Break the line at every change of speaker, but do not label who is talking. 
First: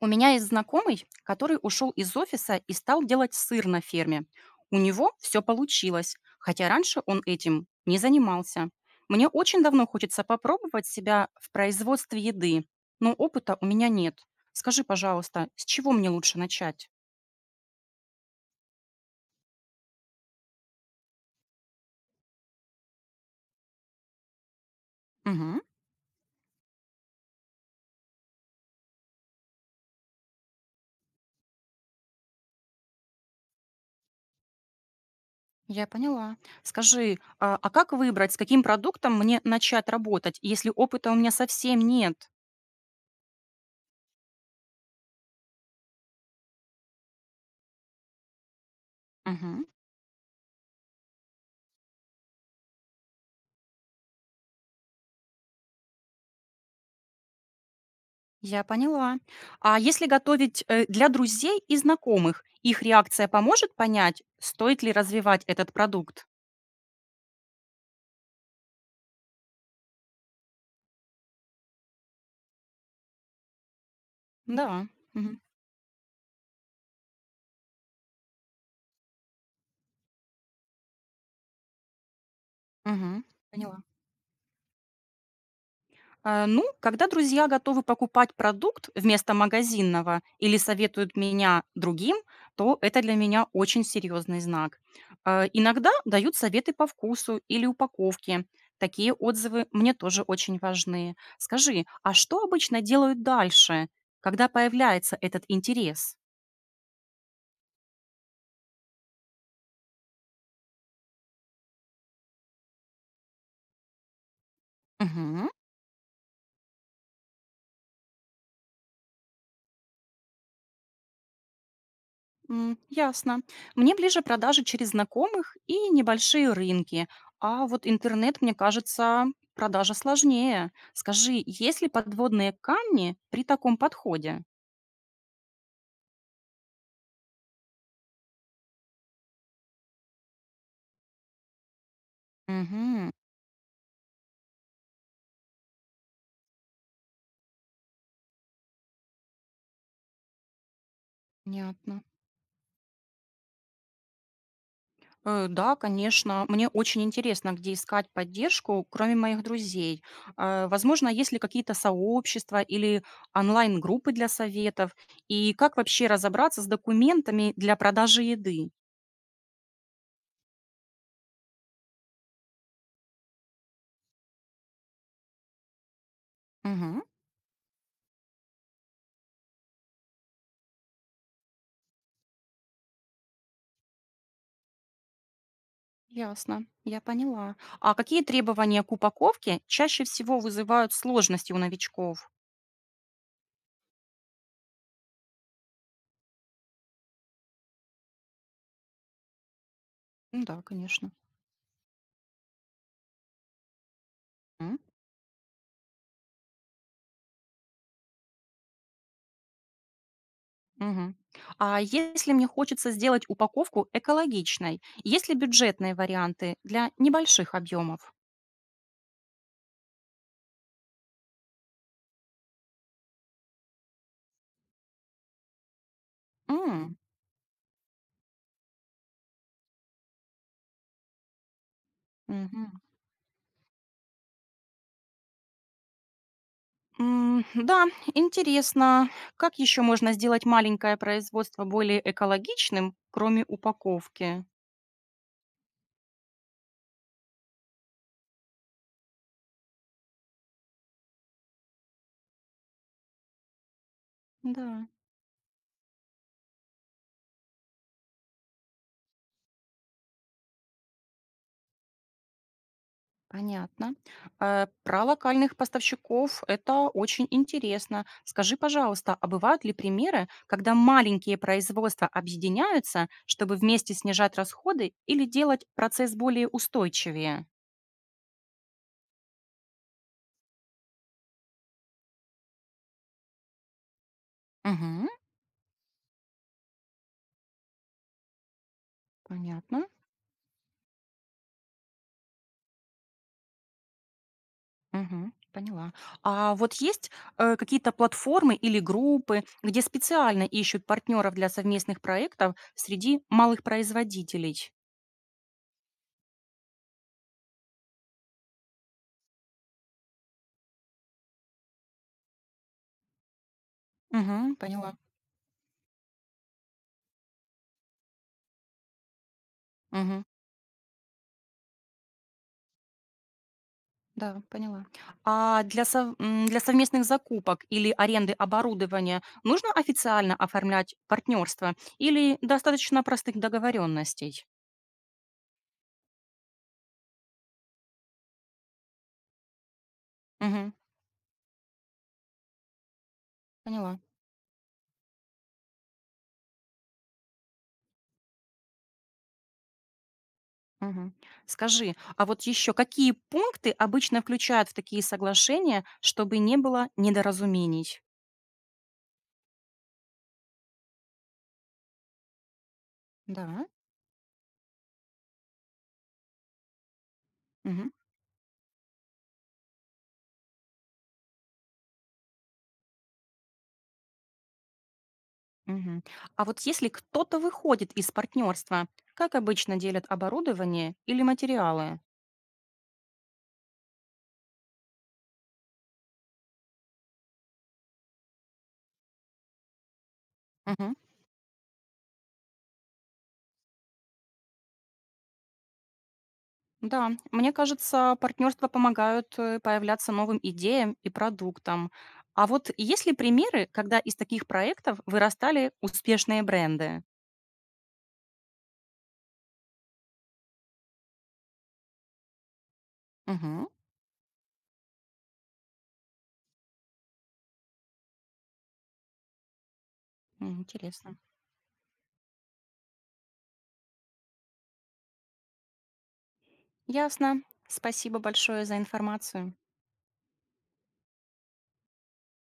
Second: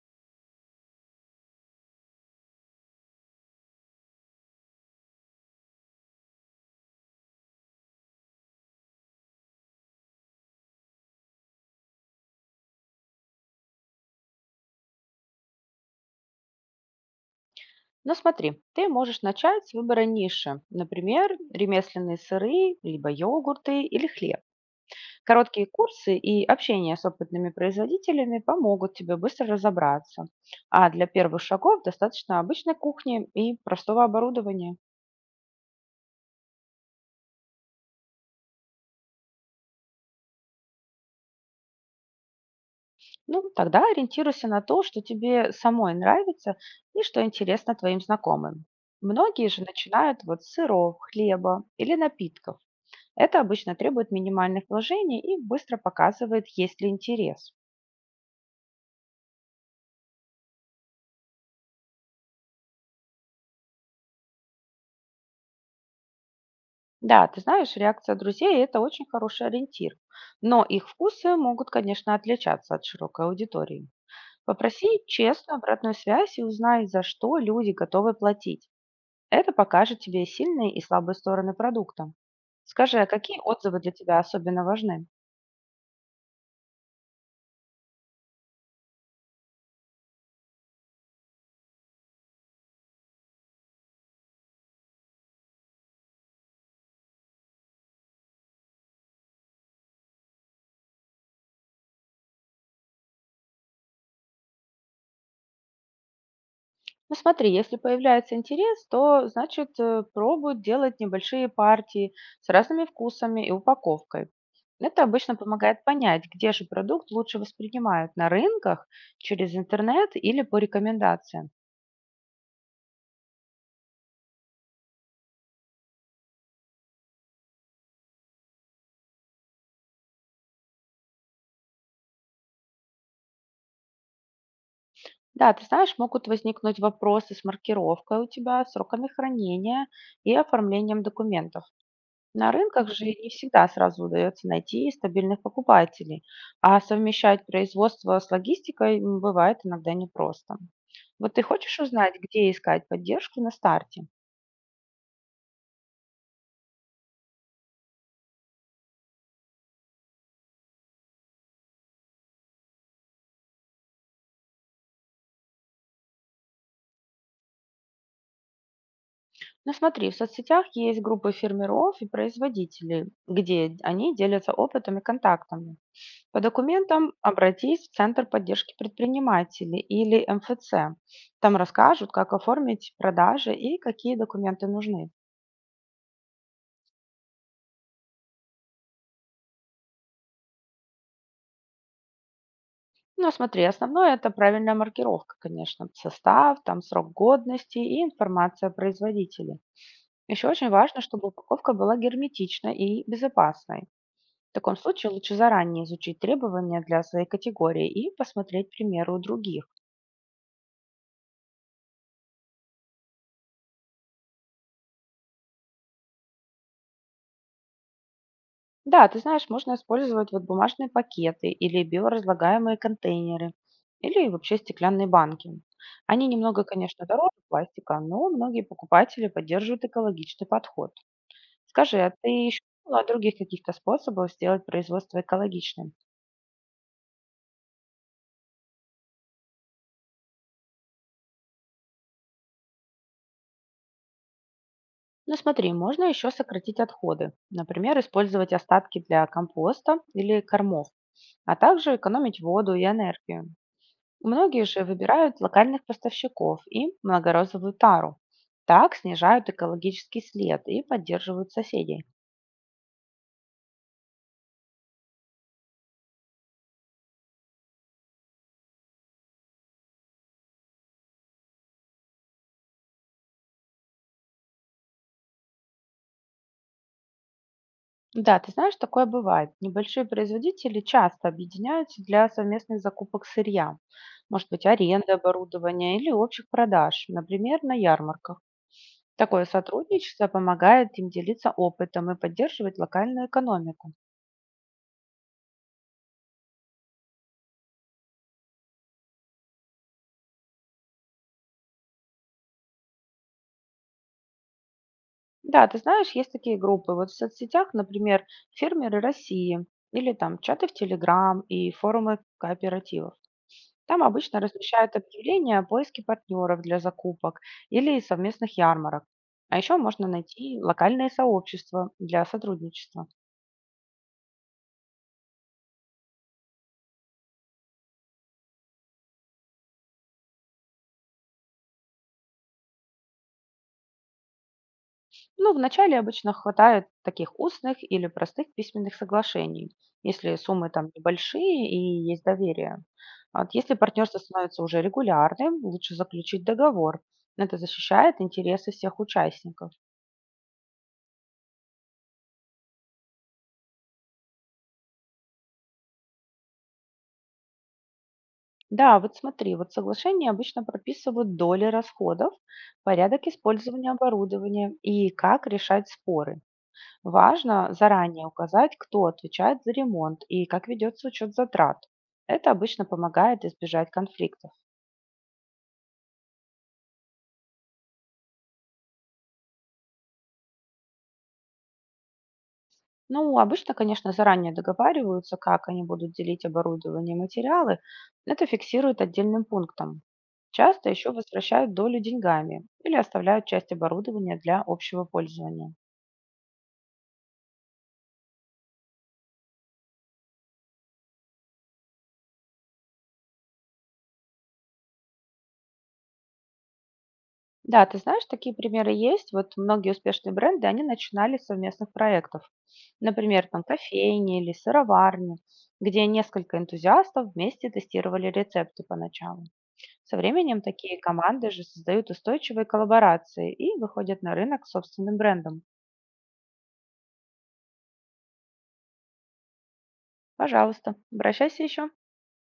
У меня есть знакомый, который ушел из офиса и стал делать сыр на ферме. У него все получилось, хотя раньше он этим не занимался. Мне очень давно хочется попробовать себя в производстве еды, но опыта у меня нет. Скажи, пожалуйста, с чего мне лучше начать?
Но смотри, ты можешь начать с выбора ниши, например, ремесленные сыры, либо йогурты или хлеб.
Мгм,
Короткие курсы и общение с опытными производителями помогут тебе быстро разобраться. А для первых шагов достаточно обычной кухни и простого оборудования.
я поняла. Скажи, а как выбрать, с каким продуктом мне начать работать, если опыта у меня совсем нет?
Ну, тогда ориентируйся на то, что тебе самой нравится и что интересно твоим знакомым. Многие же
Мгм.
начинают вот с сыров, хлеба или напитков. Это обычно требует минимальных вложений и быстро показывает, есть ли интерес.
Я поняла. А если готовить для друзей и знакомых, их реакция поможет понять, стоит ли развивать этот продукт?
Да, ты знаешь, реакция друзей– это очень хороший ориентир, но их вкусы могут, конечно, отличаться от широкой аудитории.
Да.
Попроси
Мгм.
честную обратную связь и узнай, за что люди готовы платить. Это покажет тебе сильные и слабые стороны продукта. Скажи, а
Мгм.
какие отзывы
Поняла.
для тебя особенно важны?
А, ну, когда друзья готовы покупать продукт вместо магазинного или советуют меня другим, то это для меня очень серьезный знак. А, иногда дают советы по вкусу или упаковке. Такие отзывы мне тоже очень важны. Скажи, а что обычно делают дальше, когда появляется этот интерес?
Ну смотри, если появляется интерес, то значит пробуют делать небольшие партии с разными вкусами и упаковкой. Это обычно
Мгм.
помогает понять, где же продукт лучше воспринимают на рынках, через интернет или по рекомендациям.
М, ясно. Мне ближе продажи через знакомых и небольшие рынки, а вот интернет, мне кажется, продажа сложнее. Скажи, есть ли подводные камни при таком подходе?
Да, ты знаешь, могут возникнуть вопросы с маркировкой у тебя, сроками хранения и оформлением документов. На рынках же
Угу,
не всегда сразу удается найти стабильных покупателей, а совмещать производство с логистикой бывает иногда непросто. Вот ты хочешь
понятно.
узнать, где искать поддержку на старте?
Да, конечно. Мне очень интересно, где искать поддержку, кроме моих друзей. Возможно, есть ли какие-то сообщества или онлайн-группы для советов? И как вообще разобраться с документами для продажи еды?
Ну смотри, в соцсетях есть группы фермеров и производителей, где они делятся опытом и контактами. По
Мгм.
документам обратись в Центр поддержки предпринимателей или МФЦ. Там расскажут, как оформить продажи и какие документы нужны.
Ясно, я поняла. А какие требования к упаковке чаще всего вызывают сложности у новичков?
Ну, смотри, основное– это правильная маркировка, конечно, состав, там срок годности и информация о производителе.
Ну
Еще
да,
очень важно,
конечно.
чтобы упаковка была герметичной и безопасной. В таком
М,
случае лучше заранее изучить требования для своей категории и посмотреть примеры у других.
мгм. А если мне хочется сделать упаковку экологичной, есть ли бюджетные варианты для небольших объемов?
Да, ты знаешь, можно использовать вот бумажные пакеты или биоразлагаемые контейнеры, или вообще стеклянные банки. Они немного,
М,
конечно, дороже пластика, но многие покупатели поддерживают экологичный подход. Скажи, а ты еще
мгм.
думала о других каких-то способах сделать производство экологичным?
М, да, интересно, как еще можно сделать маленькое производство более экологичным, кроме упаковки?
Ну смотри, можно еще сократить отходы. Например, использовать остатки для компоста или кормов, а также экономить воду и энергию. Многие же
Да.
выбирают локальных поставщиков и многорозовую тару. Так снижают экологический след и поддерживают соседей.
Понятно. Про локальных поставщиков это очень интересно. Скажи, пожалуйста, а бывают ли примеры, когда маленькие производства объединяются, чтобы вместе снижать расходы или делать процесс более устойчивее?
Да, ты знаешь, такое бывает. Небольшие производители часто объединяются для совместных закупок сырья. Может быть,
Угу,
аренды оборудования или общих продаж, например, на ярмарках. Такое
понятно.
сотрудничество помогает им делиться опытом и поддерживать локальную экономику.
Мгм, поняла. А вот есть какие-то платформы или группы, где специально ищут партнеров для совместных проектов среди малых производителей?
Да, ты знаешь, есть такие группы. Вот в соцсетях, например, фермеры России или там чаты в Телеграм и форумы кооперативов. Там обычно
Угу,
размещают
поняла.
объявления о поиске партнеров для закупок или совместных ярмарок. А еще можно
Мгм.
найти локальные сообщества для сотрудничества.
Да, поняла. А для для совместных закупок или аренды оборудования нужно официально оформлять партнерство или достаточно простых договоренностей?
Ну, вначале обычно хватает таких устных или простых письменных соглашений, если суммы
Мгм,
там небольшие и есть доверие. А вот если
поняла.
партнерство становится уже регулярным, лучше заключить договор. Это защищает интересы всех участников.
Мгм. Скажи, а вот еще какие пункты обычно включают в такие соглашения, чтобы не было недоразумений?
Да, вот смотри, вот соглашения обычно прописывают доли расходов, порядок
Да.
использования оборудования и как решать споры. Важно
Мгм,
заранее указать, кто отвечает за ремонт и как ведется учет затрат. Это обычно помогает избежать конфликтов.
мгм. А вот если кто-то выходит из партнерства, как обычно делят оборудование или материалы?
Ну, обычно, конечно, заранее договариваются, как они будут делить оборудование и материалы. Это фиксируют отдельным пунктом. Часто еще возвращают долю деньгами или оставляют часть оборудования для общего пользования.
Да, мне кажется, партнерства помогают появляться новым идеям и продуктам. А вот есть ли примеры, когда из таких проектов вырастали успешные бренды?
Да, ты знаешь, такие примеры есть. Вот многие успешные бренды, они начинали с совместных проектов. Например, там
Угу,
кофейни или сыроварни, где несколько энтузиастов вместе тестировали рецепты поначалу. Со временем такие
интересно.
команды же создают устойчивые коллаборации и выходят на рынок с собственным брендом.
Ясно. Спасибо большое за информацию.
Пожалуйста, обращайся еще.